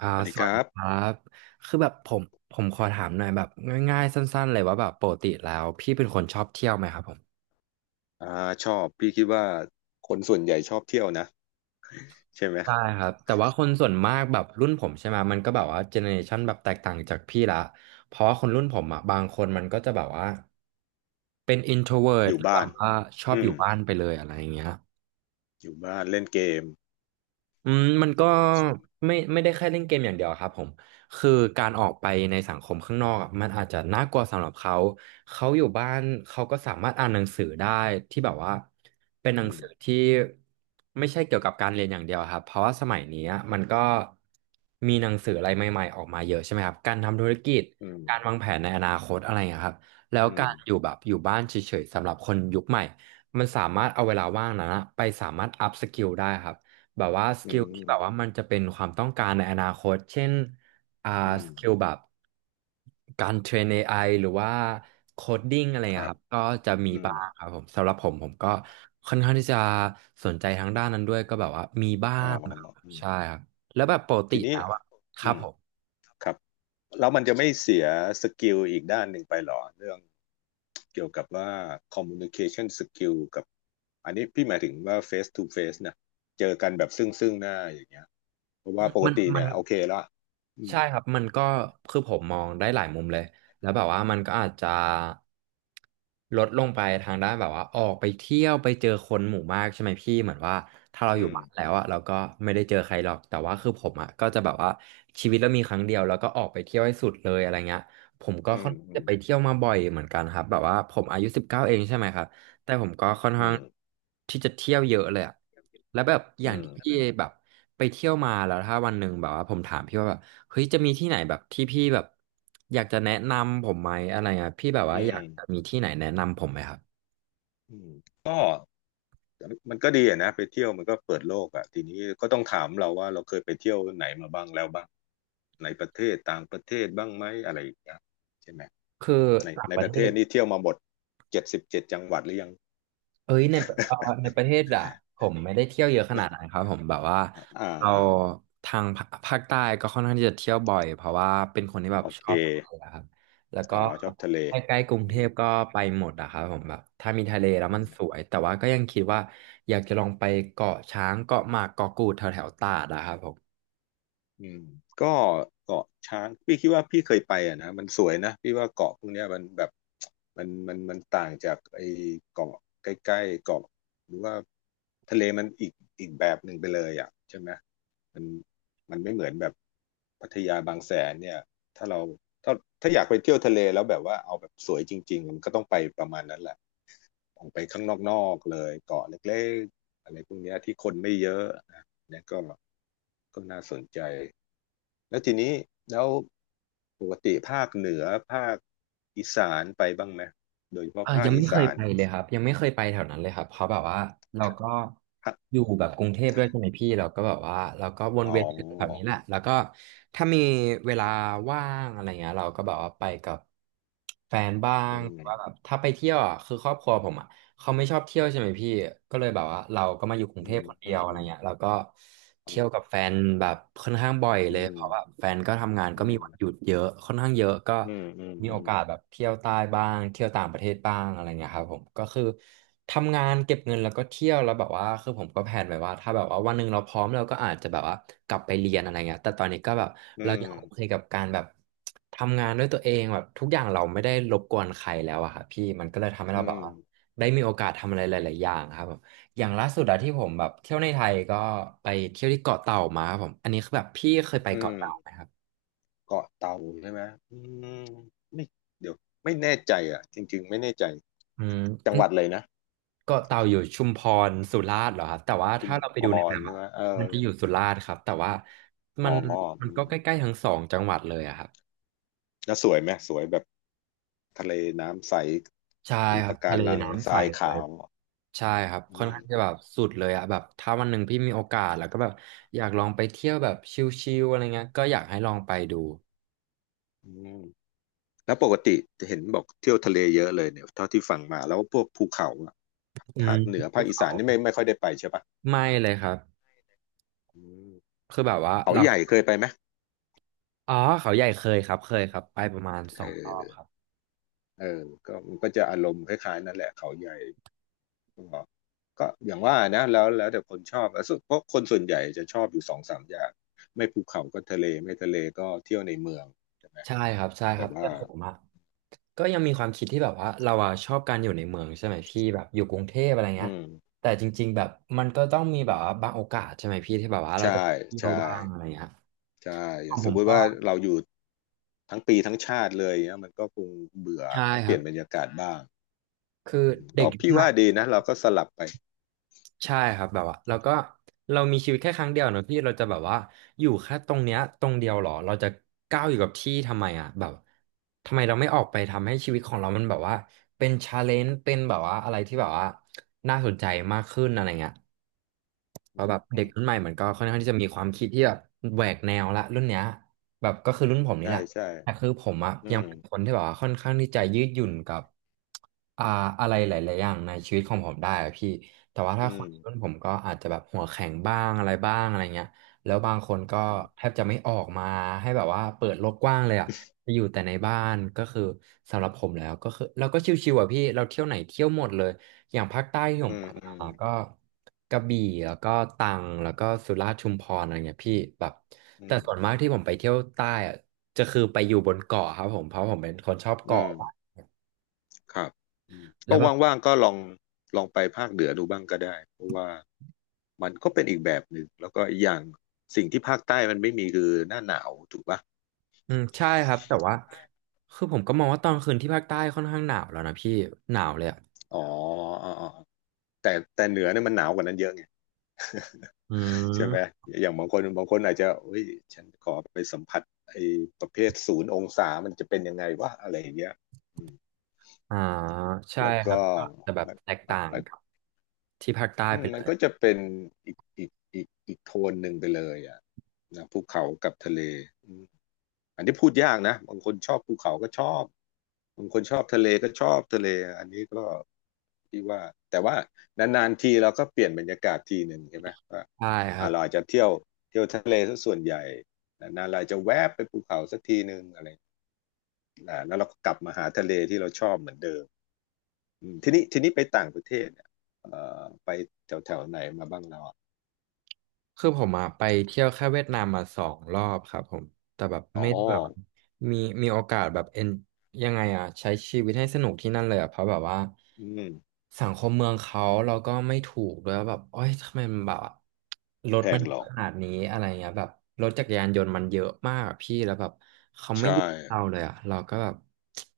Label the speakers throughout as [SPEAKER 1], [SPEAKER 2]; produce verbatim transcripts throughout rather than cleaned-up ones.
[SPEAKER 1] อ่า
[SPEAKER 2] สวัสดี
[SPEAKER 1] ส
[SPEAKER 2] ค
[SPEAKER 1] วัส
[SPEAKER 2] รั
[SPEAKER 1] ดี
[SPEAKER 2] บ
[SPEAKER 1] ครับคือแบบผมผมขอถามหน่อยแบบง่ายๆสั้นๆเลยว่าแบบปกติแล้วพี่เป็นคนชอบเที่ยวไหมครับผม
[SPEAKER 2] อ่าชอบพี่คิดว่าคนส่วนใหญ่ชอบเที่ยวนะใช่ไหม
[SPEAKER 1] ใช่ครับแต่ว่าคนส่วนมากแบบรุ่นผมใช่ไหมมันก็แบบว่าเจเนอเรชันแบบแตกต่างจากพี่ละเพราะว่าคนรุ่นผมอ่ะบางคนมันก็จะแบบว่าเป็น
[SPEAKER 2] อ
[SPEAKER 1] introvert
[SPEAKER 2] ยู่
[SPEAKER 1] หรือแบ
[SPEAKER 2] บ้าน
[SPEAKER 1] บว่าชอบ
[SPEAKER 2] อื
[SPEAKER 1] อ
[SPEAKER 2] ม
[SPEAKER 1] ยู่บ้านไปเลยอะไรอย่างเงี้ย
[SPEAKER 2] อยู่บ้านเล่นเกม
[SPEAKER 1] อืมมันก็ไม่ไม่ได้แค่เล่นเกมอย่างเดียวครับผมคือการออกไปในสังคมข้างนอกอะมันอาจจะน่ากลัวสำหรับเขาเขาอยู่บ้านเขาก็สามารถอ่านหนังสือได้ที่แบบว่าเป็นหนั
[SPEAKER 2] อื
[SPEAKER 1] ง
[SPEAKER 2] ม
[SPEAKER 1] สือที่ไม่ใช่เกี่ยวกับการเรียนอย่างเดียวครับเพราะว่าสมัยนี้อะมันก็มีหนังสืออะไรใหม่ๆออกมาเยอะใช่ไหมครับการทำธุรกิจ
[SPEAKER 2] อืม
[SPEAKER 1] การวางแผนในอนาคตอะไรอย่างเงี้ยครับแล้ว
[SPEAKER 2] อื
[SPEAKER 1] กา
[SPEAKER 2] ม
[SPEAKER 1] รอยู่แบบอยู่บ้านเฉยๆสำหรับคนยุคใหม่มันสามารถเอาเวลาว่างนั้นอะไปสามารถอัพสกิลได้ครับ แบบว่าส
[SPEAKER 2] อื
[SPEAKER 1] กิลที่แบบว่า
[SPEAKER 2] ม
[SPEAKER 1] มันจะเป็นความต้องการในอนาคต เช่นอ่า
[SPEAKER 2] อืม
[SPEAKER 1] สกิลแบบการเทรน เอ ไอ หรือว่าโคดดิ้งอะไร
[SPEAKER 2] ครั
[SPEAKER 1] อะค
[SPEAKER 2] บ
[SPEAKER 1] รับก็จะมี
[SPEAKER 2] อืม
[SPEAKER 1] บ้างครับผมสำหรับผมผมก็ค่อนข้างที่จะสนใจทางด้านนั้นด้วยก็แบบว่ามีบ้า
[SPEAKER 2] อ๋อ
[SPEAKER 1] งครับ
[SPEAKER 2] อืม
[SPEAKER 1] ใช่ครับแล้วแบบปกติ
[SPEAKER 2] ทีนี้
[SPEAKER 1] แล้วอะครั
[SPEAKER 2] อื
[SPEAKER 1] บ
[SPEAKER 2] ม
[SPEAKER 1] ผม
[SPEAKER 2] ครับแล้วมันจะไม่เสียสกิลอีกด้านหนึ่งไปหรอเรื่องเกี่ยวกับว่า communication skill กับอันนี้พี่หมายถึงว่า face to face นะเจอกันแบบซึ่งซึ่งหน้าอย่างเงี้ยเพราะว่าปก
[SPEAKER 1] มัน
[SPEAKER 2] ติ
[SPEAKER 1] มั
[SPEAKER 2] เนี่
[SPEAKER 1] น
[SPEAKER 2] ยโอเคละอืม
[SPEAKER 1] ใช่ครับมันก็คือผมมองได้หลายมุมเลยแล้วแบบว่ามันก็อาจจะลดลงไปทางด้านแบบว่าออกไปเที่ยวไปเจอคนหมู่มากใช่ไหมพี่เหมือนว่าถ้าเราอ
[SPEAKER 2] อื
[SPEAKER 1] ยู่
[SPEAKER 2] ม
[SPEAKER 1] บ้านแล้วอะเราก็ไม่ได้เจอใครหรอกแต่ว่าคือผมอะก็จะแบบว่าชีวิตเรามีครั้งเดียวแล้วก็ออกไปเที่ยวให้สุดเลยอะไรเงี้ยผมก็
[SPEAKER 2] อื
[SPEAKER 1] ค่อ
[SPEAKER 2] ม
[SPEAKER 1] นข้าง
[SPEAKER 2] อื
[SPEAKER 1] จะ
[SPEAKER 2] ม
[SPEAKER 1] ไปเที่ยวมาบ่อยเหมือนกันครับแบบว่าผมอายุสิบเก้าเองใช่ไหมครับแต่ผมก็ค่อน
[SPEAKER 2] อื
[SPEAKER 1] ข้าง
[SPEAKER 2] ม
[SPEAKER 1] ที่จะเที่ยวเยอะเลยอะแล้วแบบอ
[SPEAKER 2] อื
[SPEAKER 1] ย่าง
[SPEAKER 2] ม
[SPEAKER 1] ที่
[SPEAKER 2] แต่
[SPEAKER 1] พี่
[SPEAKER 2] แบบ
[SPEAKER 1] แบบไปเที่ยวมาแล้วถ้าวันหนึ่งแบบว่าผมถามพี่ว่าแบบ เฮ้ยจะมีที่ไหนแบบที่พี่แบบอยากจะแนะนำผมไหมอะไรอ่ะพี่แบบ
[SPEAKER 2] อื
[SPEAKER 1] ว่าอยาก
[SPEAKER 2] ม
[SPEAKER 1] จะมีที่ไหนแนะนำผมไหมครับ
[SPEAKER 2] อืมก็มันก็ดีอะนะไปเที่ยวมันก็เปิดโลกอ่ะทีนี้ก็ต้องถามเราว่าเราเคยไปเที่ยวไหนมาบ้างแล้วบ้างในประเทศต่างประเทศบ้างไหมอะไรอย่างเงี้ยใช่ไหม
[SPEAKER 1] คือ
[SPEAKER 2] ใน
[SPEAKER 1] ต่าง
[SPEAKER 2] ใน
[SPEAKER 1] ประ
[SPEAKER 2] ป
[SPEAKER 1] เท
[SPEAKER 2] ระเทศ
[SPEAKER 1] ศ
[SPEAKER 2] นี่เที่ยวมาหมดเจ็ดสิบเจ็ดจังหวัดหรือยัง
[SPEAKER 1] เอ้ยในเอ่อในประเทศอะผมไม่ได้เที่ยวเยอะขนาดนั้นครับผมแบบว่า
[SPEAKER 2] อ่า
[SPEAKER 1] เรา
[SPEAKER 2] อ่า
[SPEAKER 1] ทางภาภาคใต้ก็ค่อนข้างที่จะเที่ยวบ่อยเพราะว่าเป็นคนที่แบบ
[SPEAKER 2] โอ
[SPEAKER 1] ช
[SPEAKER 2] เค
[SPEAKER 1] อบทะเลอะครับแล้วก็
[SPEAKER 2] อ๋อชอบทะเล
[SPEAKER 1] ใกล้ๆกรุงเทพก็ไปหมดอะครับผมแบบถ้ามีทะเลแล้ว
[SPEAKER 2] อื
[SPEAKER 1] มัน
[SPEAKER 2] ม
[SPEAKER 1] สวยแต่ว่าก็ยังคิดว่าอยากจะลองไปเกาะช้างเกาะหมากเกาะกูดแถวๆตราดอะครับผม
[SPEAKER 2] อืมก็เกาะช้างพี่คิดว่าพี่เคยไปอ่ะนะมันสวยนะพี่ว่าเกาะพวกเนี้ยมันแบบมันมันมันต่างจากไอ้เกาะใกล้ๆเกาะหรือว่าทะเลมันอีกอีกแบบหนึ่งไปเลยอ่ะใช่ไหมมันมันไม่เหมือนแบบพัทยาบางแสนเนี่ยถ้าเราถ้าถ้าอยากไปเที่ยวทะเลแล้วแบบว่าเอาแบบสวยจริงๆมันก็ต้องไปประมาณนั้นแหละออกไปข้างนอกๆเลยเกาะเล็กๆอะไรพวกเนี้ยที่คนไม่เยอะนะเนี่ยก็ก็น่าสนใจ แล้วทีนี้แล้วปกติภาคเหนือภาคอีสานไปบ้างไหมโดยเฉพาะ
[SPEAKER 1] อ่า
[SPEAKER 2] ภา
[SPEAKER 1] ยั
[SPEAKER 2] ค
[SPEAKER 1] ง
[SPEAKER 2] อี
[SPEAKER 1] ไม่เคย
[SPEAKER 2] สาน
[SPEAKER 1] ไป
[SPEAKER 2] เนี่ย
[SPEAKER 1] เลยครับยังไม่เคยไปแถวนั้นเลยครับเพราะแบบว่าเราก็
[SPEAKER 2] ภาค
[SPEAKER 1] อยู่แบบกรุงเทพด้วยใช่ไหมพี่เราก็แบบว่าเราก็วน
[SPEAKER 2] อ๋
[SPEAKER 1] เวียนอยู่แถวนี้
[SPEAKER 2] อ
[SPEAKER 1] แหละแล้วก็ถ้ามีเวลาว่างอะไรเงี้ยเราก็แบบว่าไปกับแฟนบ้า
[SPEAKER 2] อื
[SPEAKER 1] งหรือว่าแบ
[SPEAKER 2] ม
[SPEAKER 1] บถ้าไปเที่ยวอ่ะคือครอบครัวผมอ่ะ เขาไม่ชอบเที่ยวใช่ไหมพี่ ก็เลยแบบว่าเราก็มาอยู่กรุง
[SPEAKER 2] อื
[SPEAKER 1] เทพ
[SPEAKER 2] ม
[SPEAKER 1] คนเดี
[SPEAKER 2] อื
[SPEAKER 1] ยวอะ
[SPEAKER 2] ม
[SPEAKER 1] ไรเงี้ยเราก็
[SPEAKER 2] อื
[SPEAKER 1] เที่ยว
[SPEAKER 2] ม
[SPEAKER 1] กับแฟนแบบค่อนข้างบ่อยเลย
[SPEAKER 2] อื
[SPEAKER 1] เพราะว่าแฟนก็ทำงานก็มีวันหยุ
[SPEAKER 2] ม
[SPEAKER 1] ดเยอะค่อนข้างเยอะก็
[SPEAKER 2] อืมอืม
[SPEAKER 1] มี
[SPEAKER 2] อื
[SPEAKER 1] โอ
[SPEAKER 2] ม
[SPEAKER 1] กาสแบบเที่ยวใต้บ้างเที่ยวต่างประเทศบ้างอะไรเงี้ยครับผมก็คือทำงานเก็บเงินแล้วก็เที่ยวแล้วแบบว่าคือผมก็แผนไว้ว่าถ้าแบบว่าวันหนึ่งเราพร้อมเราก็อาจจะแบบว่ากลับไปเรียนอะไรเงี้ยแต่ตอนนี้ก็แบบ
[SPEAKER 2] อื
[SPEAKER 1] เรา
[SPEAKER 2] ม
[SPEAKER 1] ยังโอเคกับการแบบทำงานด้วยตัวเองแบบทุกอย่างเราไม่ได้รบกวนใครแล้วอะค่ะพี่มันก็เลยทำให้
[SPEAKER 2] อื
[SPEAKER 1] เราแบบว่า
[SPEAKER 2] ม
[SPEAKER 1] ได้มีโอกาสทำอะไรหลายๆอย่างครับผมอย่างล่าสุดอะที่ผมแบบเที่ยวในไทยก็ไปเที่ยวที่เกาะเต่ามาครับผมอันนี้คือแบบพี่เคยไป
[SPEAKER 2] อื
[SPEAKER 1] เกาะ
[SPEAKER 2] ม
[SPEAKER 1] เต่าไหมครับ
[SPEAKER 2] เกาะเต่าใช่ไหมอืมไม่เดี๋ยวไม่แน่ใจอ่ะจริงๆไม่แน่ใจ
[SPEAKER 1] อืม
[SPEAKER 2] จั
[SPEAKER 1] อั
[SPEAKER 2] งห
[SPEAKER 1] น
[SPEAKER 2] วัดเลยนะ
[SPEAKER 1] เกาะเต่าอยู่ชุมพรสุราษฎร์เหรอครับแต่ว่า
[SPEAKER 2] ชุม
[SPEAKER 1] ถ้าเราไป
[SPEAKER 2] พ
[SPEAKER 1] ดูในแม
[SPEAKER 2] ร
[SPEAKER 1] ป
[SPEAKER 2] ใช่
[SPEAKER 1] อะ
[SPEAKER 2] ไหมเอ
[SPEAKER 1] มั
[SPEAKER 2] อ
[SPEAKER 1] นจะอยู่สุราษฎร์ครับแต่ว่ามั
[SPEAKER 2] อ๋อ
[SPEAKER 1] นมัน
[SPEAKER 2] อื
[SPEAKER 1] ก็
[SPEAKER 2] ม
[SPEAKER 1] ใกล้ๆทั้งสองจังหวัดเลยอะครับ
[SPEAKER 2] แล้วสวยไหมสวยแบบ ทะเลน้ำใส
[SPEAKER 1] ใช่
[SPEAKER 2] มี
[SPEAKER 1] ครับ
[SPEAKER 2] ปะกา
[SPEAKER 1] ทะเล
[SPEAKER 2] รังท
[SPEAKER 1] น้ำใส
[SPEAKER 2] ราย
[SPEAKER 1] เล
[SPEAKER 2] ขา
[SPEAKER 1] ย
[SPEAKER 2] ว
[SPEAKER 1] ใช่ครับค่
[SPEAKER 2] อื
[SPEAKER 1] อน
[SPEAKER 2] ม
[SPEAKER 1] ข้างจะแบบสุดเลยอะแบบถ้าวันหนึ่งพี่มีโอกาสแล้วก็แบบอยากลองไปเที่ยวแบบชิลๆอะไรเงี้ยก็อยากให้ลองไปดู
[SPEAKER 2] อืมแล้วปกติจะเห็นบอกเที่ยวทะเลเยอะเลยเนี่ยเท่าที่ฟังมาแล้วพวกภูเขาอะ
[SPEAKER 1] อืม
[SPEAKER 2] ภาคเหนือ
[SPEAKER 1] ภู
[SPEAKER 2] ภาคอี
[SPEAKER 1] เขา
[SPEAKER 2] สานนี่ไม่ไม่ค่อยได้ไปใช่ปะ
[SPEAKER 1] ไม่เลยครับ
[SPEAKER 2] อืม
[SPEAKER 1] คือแบบว่า
[SPEAKER 2] เขา
[SPEAKER 1] เรา
[SPEAKER 2] ใหญ่เคยไปไหม
[SPEAKER 1] อ๋อเขาใหญ่เคยครับเคยครับไปประมาณส
[SPEAKER 2] เ
[SPEAKER 1] องรอบค
[SPEAKER 2] ออ
[SPEAKER 1] รับ
[SPEAKER 2] เออก็มันก็จะอารมณ์คล้ายๆนั่นแหละเขาใหญ่ก็ก็อย่างว่านะแล้วแล้วแต่คนชอบแล้วสุดเพราะคนส่วนใหญ่จะชอบอยู่สองสามอย่างไม่ภูเขาก็ทะเลไม่ทะเลก็เที่ยวในเมือง
[SPEAKER 1] ใช่ครับใช่ค
[SPEAKER 2] แต่
[SPEAKER 1] รับแต่
[SPEAKER 2] ว่า
[SPEAKER 1] ผมอะก็ยังมีความคิดที่แบบว่าเราอะชอบการอยู่ในเมืองใช่ไหมพี่แบบอยู่กรุงเทพอะไร
[SPEAKER 2] อื
[SPEAKER 1] เงี้ย
[SPEAKER 2] ม
[SPEAKER 1] แต่จริงๆแบบมันก็ต้องมีแบบว่าบางโอกาสใช่ไหมพี่ที่แบบว่าเราจะ
[SPEAKER 2] ใช่
[SPEAKER 1] เที่ยว
[SPEAKER 2] ใช่
[SPEAKER 1] บ้างอะไรเงี้ย
[SPEAKER 2] ใช่อ
[SPEAKER 1] ข
[SPEAKER 2] ย่า
[SPEAKER 1] อ
[SPEAKER 2] ง
[SPEAKER 1] ง
[SPEAKER 2] ส
[SPEAKER 1] ผ
[SPEAKER 2] ม
[SPEAKER 1] ม
[SPEAKER 2] มุติ
[SPEAKER 1] ก็
[SPEAKER 2] ว่าเราอยู่ทั้งปีทั้งชาติเลยเนี่ยมันก็คงเบื่อ
[SPEAKER 1] ใช่
[SPEAKER 2] ต้อง
[SPEAKER 1] ค
[SPEAKER 2] เป
[SPEAKER 1] รั
[SPEAKER 2] ลี่
[SPEAKER 1] บ
[SPEAKER 2] ยนบรรยากาศบ้าง
[SPEAKER 1] คือ
[SPEAKER 2] อืม
[SPEAKER 1] เด็ก
[SPEAKER 2] ก็
[SPEAKER 1] ยุค
[SPEAKER 2] พี่
[SPEAKER 1] ใหม่
[SPEAKER 2] ว่าดีนะเราก็สลับไป
[SPEAKER 1] ใช่ครับแบบว่าเราก็เรามีชีวิตแค่ครั้งเดียวเนอะพี่เราจะแบบว่าอยู่แค่ตรงเนี้ยตรงเดียวหรอเราจะก้าวอยู่กับที่ทำไมอ่ะแบบทำไมเราไม่ออกไปทำให้ชีวิตของเรามันแบบว่าเป็นชาเลนจ์เป็นแบบว่าอะไรที่แบบว่าน่าสนใจมากขึ้นอะไรเงี้ย เพ
[SPEAKER 2] อื
[SPEAKER 1] ราะ
[SPEAKER 2] ม
[SPEAKER 1] แบบ
[SPEAKER 2] อื
[SPEAKER 1] เด็ก
[SPEAKER 2] ม
[SPEAKER 1] รุ่นใหม่เหมือนก็ค่อนข้างที่จะมีความคิดที่แบบแหวกแนวละรุ่นเนี้ยแบบก็คือรุ่นผมนี่
[SPEAKER 2] ใช่
[SPEAKER 1] แหละ
[SPEAKER 2] ใช่
[SPEAKER 1] แต่คือผมอะ
[SPEAKER 2] อื
[SPEAKER 1] ยัง
[SPEAKER 2] ม
[SPEAKER 1] เป็นคนที่แบบว่าค่อนข้างที่จะยืดหยุ่นกับอ่าอะไรหลายๆอย่างในชีวิตของผมได้อะพี่แต่ว่าถ้า
[SPEAKER 2] อื
[SPEAKER 1] คนรุ่น
[SPEAKER 2] ม
[SPEAKER 1] ผมก็อาจจะแบบหัวแข็งบ้างอะไรบ้างอะไรเงี้ยแล้วบางคนก็
[SPEAKER 2] อื
[SPEAKER 1] แท
[SPEAKER 2] ม
[SPEAKER 1] บจะไม่ออกมาให้แบบว่าเปิดโลกกว้างเลยอะจะอยู่แต่ในบ้านก็คือสำหรับผมแล้วก็คือเราก็ชิวๆอะพี่เราเที่ยวไหนเที่ยวหมดเลยอย่างภาคใต้ที่ผ
[SPEAKER 2] อื
[SPEAKER 1] มไป
[SPEAKER 2] มอืม
[SPEAKER 1] มาก็ กระบี่แล้วก็ตรังแล้วก็สุราษฎร์ชุมพรอะไรเงี้ยพี่แบบ
[SPEAKER 2] อื
[SPEAKER 1] แต่
[SPEAKER 2] ม
[SPEAKER 1] ส่วนมากที่ผมไปเที่ยวใต้อะจะคือไปอยู่บนเกาะครับผมเพราะผมเป็นคนชอบ
[SPEAKER 2] อื
[SPEAKER 1] เกาะ
[SPEAKER 2] มครับอืม
[SPEAKER 1] แล้
[SPEAKER 2] ก็
[SPEAKER 1] วแบบ
[SPEAKER 2] ว่างๆก็ลองลองไปภาคเหนือดูบ้างก็ได้เพราะว่ามันก็เป็นอีกแบบหนึ่งแล้วก็อีกอย่างสิ่งที่ภาคใต้มันไม่มีคือหน้าหนาวถูกปะ
[SPEAKER 1] อืมใช่ครับแต่ว่าคือผมก็มองว่าตอนคืนที่ภาคใต้ค่อนข้างหนาวแล้วนะพี่หนาวเลยอ่ะ
[SPEAKER 2] อ๋ออ๋ออ๋อแต่แต่เหนือเนี่ยมันหนาวกว่านั้นเยอะไง
[SPEAKER 1] อื
[SPEAKER 2] ใช่ไหม
[SPEAKER 1] ม
[SPEAKER 2] อย่างบางคนบางคนอาจจะเฮ้ยฉันขอไปสัมผัสไอ้ประเภทศูนย์องศามันจะเป็นยังไงวะอะไรอย่างเงี้ยอืม
[SPEAKER 1] อ่าใช่
[SPEAKER 2] แล้ว
[SPEAKER 1] ครับ
[SPEAKER 2] ก็
[SPEAKER 1] ก็จะแบบ
[SPEAKER 2] มัน
[SPEAKER 1] แตก
[SPEAKER 2] มั
[SPEAKER 1] ต่า
[SPEAKER 2] น
[SPEAKER 1] ง
[SPEAKER 2] มัน
[SPEAKER 1] กับที่ภาคใต้
[SPEAKER 2] อื
[SPEAKER 1] ไป
[SPEAKER 2] ม
[SPEAKER 1] เล
[SPEAKER 2] มัน
[SPEAKER 1] ย
[SPEAKER 2] ก็จะเป็นอีกอีกอีกอีกโทนหนึ่งไปเลยอ่ะนะภูเขากับทะเล อันนี้พูดยากนะบางคนชอบภูเขาก็ชอบบางคนชอบทะเลก็ชอบทะเลอันนี้ก็ที่ว่าแต่ว่านานๆทีเราก็เปลี่ยนบรรยากาศทีหนึ่งใช่ไหมว่า
[SPEAKER 1] ใช่ครั
[SPEAKER 2] อ่า
[SPEAKER 1] บ
[SPEAKER 2] เราอาจจะเที่ยวเที่ยวทะเลซะส่วนใหญ่นานๆเราจะแวบไปภูเขาสักทีหนึ่งอะไรนะแล้วเราก็กลับมาหาทะเลที่เราชอบเหมือนเดิมอืมทีนี้ทีนี้ไปต่างประเทศเนี่ยเอ่อไปแถวๆไหนมาบ้างเราอะ
[SPEAKER 1] คือผมอะไปเที่ยวแค่เวียดนามมาสองรอบครับผมแต่แบบ
[SPEAKER 2] อ๋อ
[SPEAKER 1] ไม่ได้แบบมีมีโอกาสแบบเอ็นยังไงอ่ะใช้ชีวิตให้สนุกที่นั่นเลยอ่ะเพราะแบบว่า
[SPEAKER 2] อืม
[SPEAKER 1] สังคมเมืองเขาเราก็ไม่ถูกด้วยว่าแบบโอ้ยทำไมมันแบบรถ
[SPEAKER 2] แพ
[SPEAKER 1] มัน
[SPEAKER 2] งเห
[SPEAKER 1] เย
[SPEAKER 2] รอ
[SPEAKER 1] อะขนาดนี้อะไรเงี้ยแบบรถจักรยานยนต์มันเยอะมากอะพี่แล้วแบบเขาไม่หยุ
[SPEAKER 2] ใช่
[SPEAKER 1] ดเราเลยอ่ะเราก็แบบ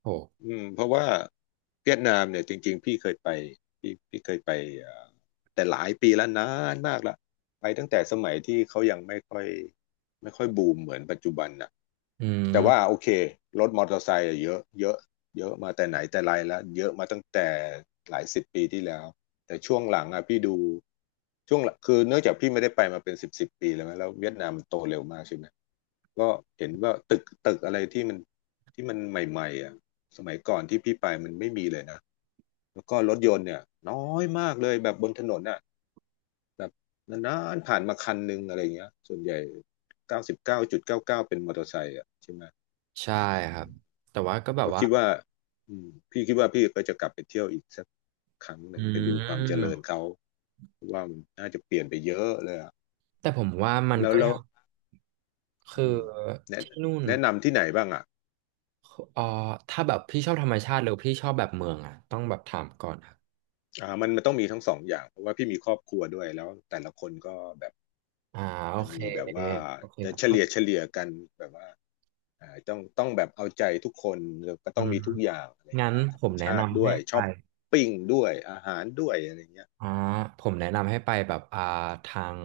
[SPEAKER 1] โห
[SPEAKER 2] อืมเพราะว่าเวียดนามเนี่ยจริงๆพี่เคยไปพี่พี่เคยไปเอ่อแต่หลายปีแล้วนานมากละไปตั้งแต่สมัยที่เขายังไม่ค่อยไม่ค่อยบูมเหมือนปัจจุบันน่ะ
[SPEAKER 1] อืม
[SPEAKER 2] แต่ว่าโอเครถมอเตอร์ไซค์อะเยอะเยอะเยอะมาแต่ไหนแต่ไรแล้วเยอะมาตั้งแต่หลายสิบปีที่แล้วแต่ช่วงหลังอ่ะพี่ดูช่วงหลังคือเนื่องจากพี่ไม่ได้ไปมาเป็นสิบสิบปีแล้วมั้ยแล้วเวียดนามมันโตเร็วมากใช่ไหมก็เห็นว่าตึกตึกอะไรที่มันที่มันใหม่ๆอ่ะ สมัยก่อนที่พี่ไปมันไม่มีเลยนะแล้วก็รถยนต์เนี่ยน้อยมากเลยแบบบนถนนอ่ะแบบนานๆผ่านมาคันหนึ่งอะไรเงี้ยส่วนใหญ่เก้าสิบเก้าจุดเก้าเก้าเป็นมอเตอร์ไซค์อ่ะใช่ไหม
[SPEAKER 1] ใช่ครับแต่ว่าก็แบบ
[SPEAKER 2] ก็
[SPEAKER 1] ว่า
[SPEAKER 2] คิดว่าอืมพี่คิดว่าพี่ก็จะกลับไปเที่ยวอีกสักครั้งห
[SPEAKER 1] อื
[SPEAKER 2] นึ่งไปดูความเจริญ
[SPEAKER 1] ม
[SPEAKER 2] เขาเพราะว่ามันน่าจะเปลี่ยนไปเยอะเลยอ่ะ
[SPEAKER 1] แต่ผมว่ามัน
[SPEAKER 2] แล้ว
[SPEAKER 1] ก็
[SPEAKER 2] แล้
[SPEAKER 1] ยั
[SPEAKER 2] ว
[SPEAKER 1] งคือ
[SPEAKER 2] อืมแนะ
[SPEAKER 1] ที่นู่น
[SPEAKER 2] แนะนำที่ไหนบ้างอ่ะ
[SPEAKER 1] เอ่อถ้าแบบพี่ชอบธรรมชาติหรือพี่ชอบแบบเมืองอ่ะต้องแบบถามก่อนครับ
[SPEAKER 2] อ่ามันมันต้องมีทั้งสองอย่างเพราะว่าพี่มีครอบครัวด้วยแล้วแต่ละคนก็แบบ
[SPEAKER 1] อ่าโอ
[SPEAKER 2] จะ
[SPEAKER 1] เค
[SPEAKER 2] มีแบบว่า
[SPEAKER 1] โอเค
[SPEAKER 2] จะ
[SPEAKER 1] ครับ
[SPEAKER 2] เฉ
[SPEAKER 1] เข้า
[SPEAKER 2] ลี่ยเฉลี่ยกันแบบว่าเอ่อต้องต้องแบบเอาใจทุกคนแล้วก็
[SPEAKER 1] อื
[SPEAKER 2] ต้อง
[SPEAKER 1] ม
[SPEAKER 2] มีทุกอย่างอะไร
[SPEAKER 1] งั้น
[SPEAKER 2] เงี้ยธร
[SPEAKER 1] ผ
[SPEAKER 2] รม
[SPEAKER 1] มแนะ
[SPEAKER 2] ชาติ
[SPEAKER 1] นำ
[SPEAKER 2] ด้
[SPEAKER 1] ให้
[SPEAKER 2] วย
[SPEAKER 1] ไป
[SPEAKER 2] ช้อปปิ้งด้วยอาหารด้วยอะไรเงี้ย
[SPEAKER 1] อ่าผมแนะนำให้ไปแบบอ่าทาง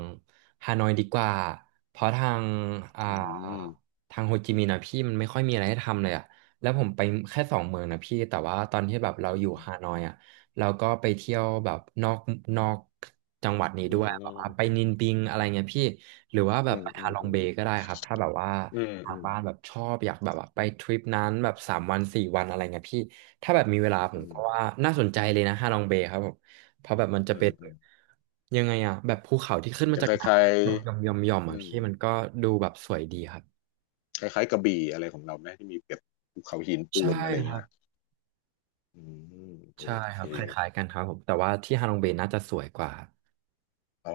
[SPEAKER 1] ฮานอยดีกว่าเพราะทางอ่า
[SPEAKER 2] อืม
[SPEAKER 1] ทางโฮจิมินห์นะพี่มันไม่ค่อยมีอะไรให้ทำเลยอะแล้วผมไปแค่สองเมืองนะพี่แต่ว่าตอนที่แบบเราอยู่ฮานอยอะเราก็ไปเที่ยวแบบนอกนอกจังหวัดนี้
[SPEAKER 2] อื
[SPEAKER 1] ด้วย
[SPEAKER 2] ม
[SPEAKER 1] แบบว่าไปนินบิงอะไรเงี้ยพี่หรือว่าแบ
[SPEAKER 2] อื
[SPEAKER 1] บ
[SPEAKER 2] ม
[SPEAKER 1] ไป
[SPEAKER 2] อื
[SPEAKER 1] ฮา
[SPEAKER 2] ม
[SPEAKER 1] ลอง
[SPEAKER 2] อื
[SPEAKER 1] เบ
[SPEAKER 2] ม
[SPEAKER 1] ย์ก็ได้ครับถ้าแบบว่า
[SPEAKER 2] อืม
[SPEAKER 1] ทา
[SPEAKER 2] อื
[SPEAKER 1] ง
[SPEAKER 2] ม
[SPEAKER 1] บ้านแบบชอบอยากแบบว่าไปทริปนั้นแบบสามวันสี่วันอะไรเงี้ยพี่ถ้าแบบมีเวลาผ
[SPEAKER 2] อื
[SPEAKER 1] ม
[SPEAKER 2] ม
[SPEAKER 1] ก็ว่าน่าสนใจเลยนะฮาลองเบย์ครับผม เพราะแบบมันจะ
[SPEAKER 2] อื
[SPEAKER 1] เป็
[SPEAKER 2] ม
[SPEAKER 1] น
[SPEAKER 2] อืม
[SPEAKER 1] ยังไงอะแบบภูเขาที่ขึ้น
[SPEAKER 2] มัน
[SPEAKER 1] มา
[SPEAKER 2] จะ
[SPEAKER 1] จาก
[SPEAKER 2] คล้าย
[SPEAKER 1] น้ำหย่อมหย่อมหย่อม
[SPEAKER 2] ๆ
[SPEAKER 1] หย่อมอะ
[SPEAKER 2] อืม
[SPEAKER 1] พี่มันก็ดูแบบสวยดีครับ
[SPEAKER 2] คล้ายๆกระบี่อะไรของเราไหมที่มีแบบภูเขาหินปู
[SPEAKER 1] ใช่
[SPEAKER 2] นอะไรอ
[SPEAKER 1] ค
[SPEAKER 2] งเงี้
[SPEAKER 1] รับ
[SPEAKER 2] ยอืมโอ
[SPEAKER 1] ใช่ค
[SPEAKER 2] เค
[SPEAKER 1] รับคล้ายๆกันครับผมแต่ว่าที่ฮาลองเบย์น่าจะสวยกว่า
[SPEAKER 2] อ๋อ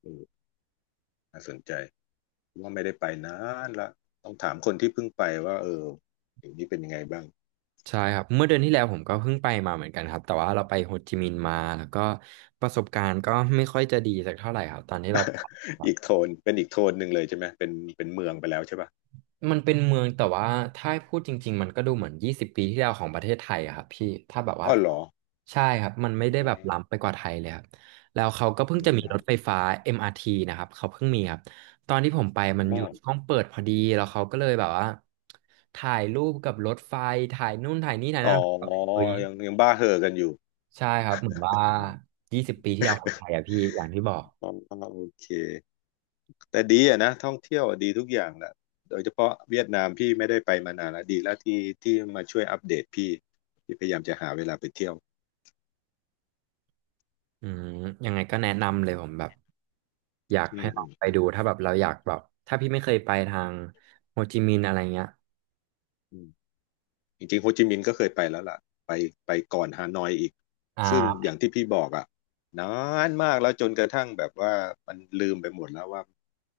[SPEAKER 2] เออน่าสนใจ ว่าไม่ได้ไปนานละต้องถามคนที่เพิ่งไปว่าเอออย่างนี้เป็นยังไงบ้าง
[SPEAKER 1] ใช่ครับเมื่อเดือนที่แล้วผมก็เพิ่งไปมาเหมือนกันครับแต่ว่าเราไปโฮจิมินห์มาแล้วก็ประสบการณ์ก็ไม่ค่อยจะดีสักเท่าไหร่ครับตอนที่เรา
[SPEAKER 2] อีกโทนเป็นอีกโทนหนึ่งเลยใช่ไหมเป็นเป็นเมืองไปแล้วใช่ป่ะ
[SPEAKER 1] มันเป็นเมืองแต่ว่าถ้าให้พูดจริงๆมันก็ดูเหมือนยี่สิบปีที่แล้วของประเทศไทยอะครับพี่ถ้าแบบว่า
[SPEAKER 2] อ้อเหรอ
[SPEAKER 1] ใช่ครับมันไม่ได้แบ
[SPEAKER 2] ใช่
[SPEAKER 1] บ
[SPEAKER 2] ครับ
[SPEAKER 1] ล้ำไปกว่าไทยเลยครับแล้วเขาก็เพิ่
[SPEAKER 2] อื
[SPEAKER 1] งจะมีรถไฟ
[SPEAKER 2] ม
[SPEAKER 1] ฟ้า เอ็ม อาร์ ที นะครับเขาเพิ่งมีครับตอนที่ผมไปมันอยู่ช่วงเปิดพอดีแล้วเขาก็เลยแบบว่าถ่ายรูปกับรถไฟถ่ายนู่นถ่ายนี่ถ่าย
[SPEAKER 2] อ๋
[SPEAKER 1] นั่น
[SPEAKER 2] อ
[SPEAKER 1] แบบ
[SPEAKER 2] อ๋อ
[SPEAKER 1] เฮ้ย
[SPEAKER 2] ยังยังบ้าเห่อกันอยู่
[SPEAKER 1] ใช่ครับเหมือนว่ายี่สิบปีที่แล้วของไทยอะ พี่อย่างที่บอก
[SPEAKER 2] อ๋อโอเคแต่ดีอะนะท่องเที่ยวอะดีทุกอย่างแหละโดยเฉพาะเวียดนามพี่ไม่ได้ไปมานานแล้วดีแล้วที่ที่มาช่วยอัปเดตพี่พี่พยายามจะหาเวลาไปเที่ยว
[SPEAKER 1] อืมยังไงก็แนะนำเลยผมแบบอยาก
[SPEAKER 2] อื
[SPEAKER 1] ให้
[SPEAKER 2] ม
[SPEAKER 1] ล
[SPEAKER 2] อื
[SPEAKER 1] องไปดู
[SPEAKER 2] ม
[SPEAKER 1] ถ้าแบบเราอยากแบบถ้าพี่ไม่เคยไปทางโฮจิมินห์อะไรเงี้ย
[SPEAKER 2] อืม จริงๆโฮจิมินห์ก็เคยไปแล้วล่ะไปไปก่อนฮานอยอีก
[SPEAKER 1] อ่
[SPEAKER 2] ซึ่งอ
[SPEAKER 1] า
[SPEAKER 2] ย่างที่พี่บอกอ่ะนานมากแล้วจนกระทั่งแบบว่ามันลืมไปหมดแล้วว่า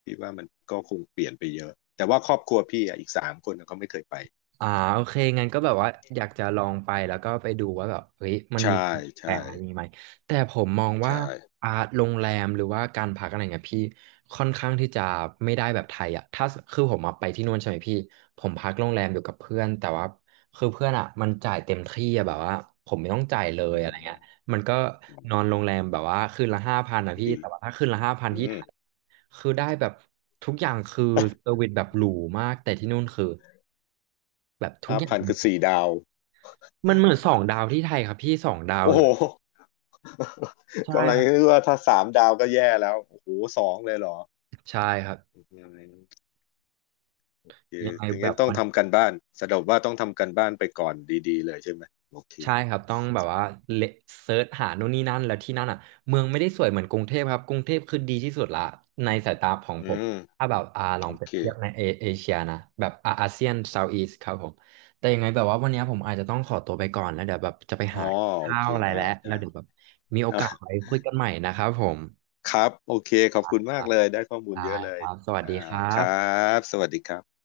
[SPEAKER 2] พี่ว่ามันก็คงเปลี่ยนไปเยอะแต่ว่าครอบครัวพี่อ่ะอีกสามคนน่ะเขาไม่เคยไป
[SPEAKER 1] อ่าโอเคงั้นก็แบบว่าอยากจะลองไปแล้วก็ไปดูว่าแบบเฮ้ยมันมี
[SPEAKER 2] ใช่
[SPEAKER 1] ความแพ
[SPEAKER 2] ใช่
[SPEAKER 1] งอะไรอย่างงี้ไหมแต่ผมมองว่า
[SPEAKER 2] ใช่
[SPEAKER 1] อ่าโรงแรมหรือว่าการพักอะไรเงี้ยพี่ค่อนข้างที่จะไม่ได้แบบไทยอ่ะถ้าคือผมมาไปที่นู่นใช่ไหมพี่ผมพักโรงแรมอยู่กับเพื่อนแต่ว่าคือเพื่อนอ่ะมันจ่ายเต็มที่อะแบบว่าผมไม่ต้องจ่ายเลย
[SPEAKER 2] อื
[SPEAKER 1] อะไรเงี้ย
[SPEAKER 2] ม
[SPEAKER 1] มันก็นอนโรงแรมแบบว่าคืนละห้าพันนะพี่
[SPEAKER 2] ดี
[SPEAKER 1] แต่ว่าถ้าคืนละห้าพัน
[SPEAKER 2] อื
[SPEAKER 1] ที่ไท
[SPEAKER 2] ม
[SPEAKER 1] ยคือได้แบบทุกอย่างคือเซอร์วิสแบบหรูมากแต่ที่นู่นคือแบบทุก
[SPEAKER 2] ห้า
[SPEAKER 1] อย่าง
[SPEAKER 2] พันคือสี่ดาว
[SPEAKER 1] มันเหมือนสองดาวที่ไทยครับพี่สองดาว
[SPEAKER 2] โอ้
[SPEAKER 1] เล
[SPEAKER 2] โห
[SPEAKER 1] ยใช่
[SPEAKER 2] กำลัง
[SPEAKER 1] ครั
[SPEAKER 2] คิ
[SPEAKER 1] บ
[SPEAKER 2] ดว่าถ้าสามดาวก็แย่แล้วโอ้โหสองเลยเหรอ
[SPEAKER 1] ใช่ครับ
[SPEAKER 2] คือ
[SPEAKER 1] ยังไง
[SPEAKER 2] ถึง
[SPEAKER 1] แบ
[SPEAKER 2] งั้
[SPEAKER 1] บ
[SPEAKER 2] นต้อง
[SPEAKER 1] มัน
[SPEAKER 2] ทำกันบ้านสรุปว่าต้องทำกันบ้านไปก่อนดีๆเลยใช่ไหม โอเค
[SPEAKER 1] ใช่ครับต้องแบบว่าเลเซิร์ชหาโน่นนี่นั่นแล้วที่นั่นอ่ะเมืองไม่ได้สวยเหมือนกรุงเทพครับกรุงเทพคือดีที่สุดละในสายตาของ
[SPEAKER 2] อื
[SPEAKER 1] ผม
[SPEAKER 2] ม
[SPEAKER 1] ถ้าแบบอ่าลอ
[SPEAKER 2] โอ
[SPEAKER 1] งเปรีย
[SPEAKER 2] เค
[SPEAKER 1] บเทียบในเอเอเชียนะแบบอาอาเซียนเซาท์อีสครับผมแต่ยังไงแบบว่าวันนี้ผมอาจจะต้องขอตัวไปก่อนแล้วเดี๋ยวแบบจะไป
[SPEAKER 2] อ๋อ
[SPEAKER 1] หา
[SPEAKER 2] โอ
[SPEAKER 1] ข้า
[SPEAKER 2] เค
[SPEAKER 1] วอะไร
[SPEAKER 2] ได้
[SPEAKER 1] แล้วแล้
[SPEAKER 2] ได้
[SPEAKER 1] วเดี๋ยวแบบมีโอ
[SPEAKER 2] อ่ะ
[SPEAKER 1] กาสไว้คุยกันใหม่นะครับผม
[SPEAKER 2] ครับ โอเค ขอบคุณ
[SPEAKER 1] ค
[SPEAKER 2] มา
[SPEAKER 1] รั
[SPEAKER 2] ก
[SPEAKER 1] บ
[SPEAKER 2] เลย ได้ข้อมูล
[SPEAKER 1] ได้
[SPEAKER 2] เยอะเล
[SPEAKER 1] ค
[SPEAKER 2] ย
[SPEAKER 1] รับสวัส
[SPEAKER 2] อ่า
[SPEAKER 1] ดีครั
[SPEAKER 2] ครั
[SPEAKER 1] บ
[SPEAKER 2] บ สวัสดีครับ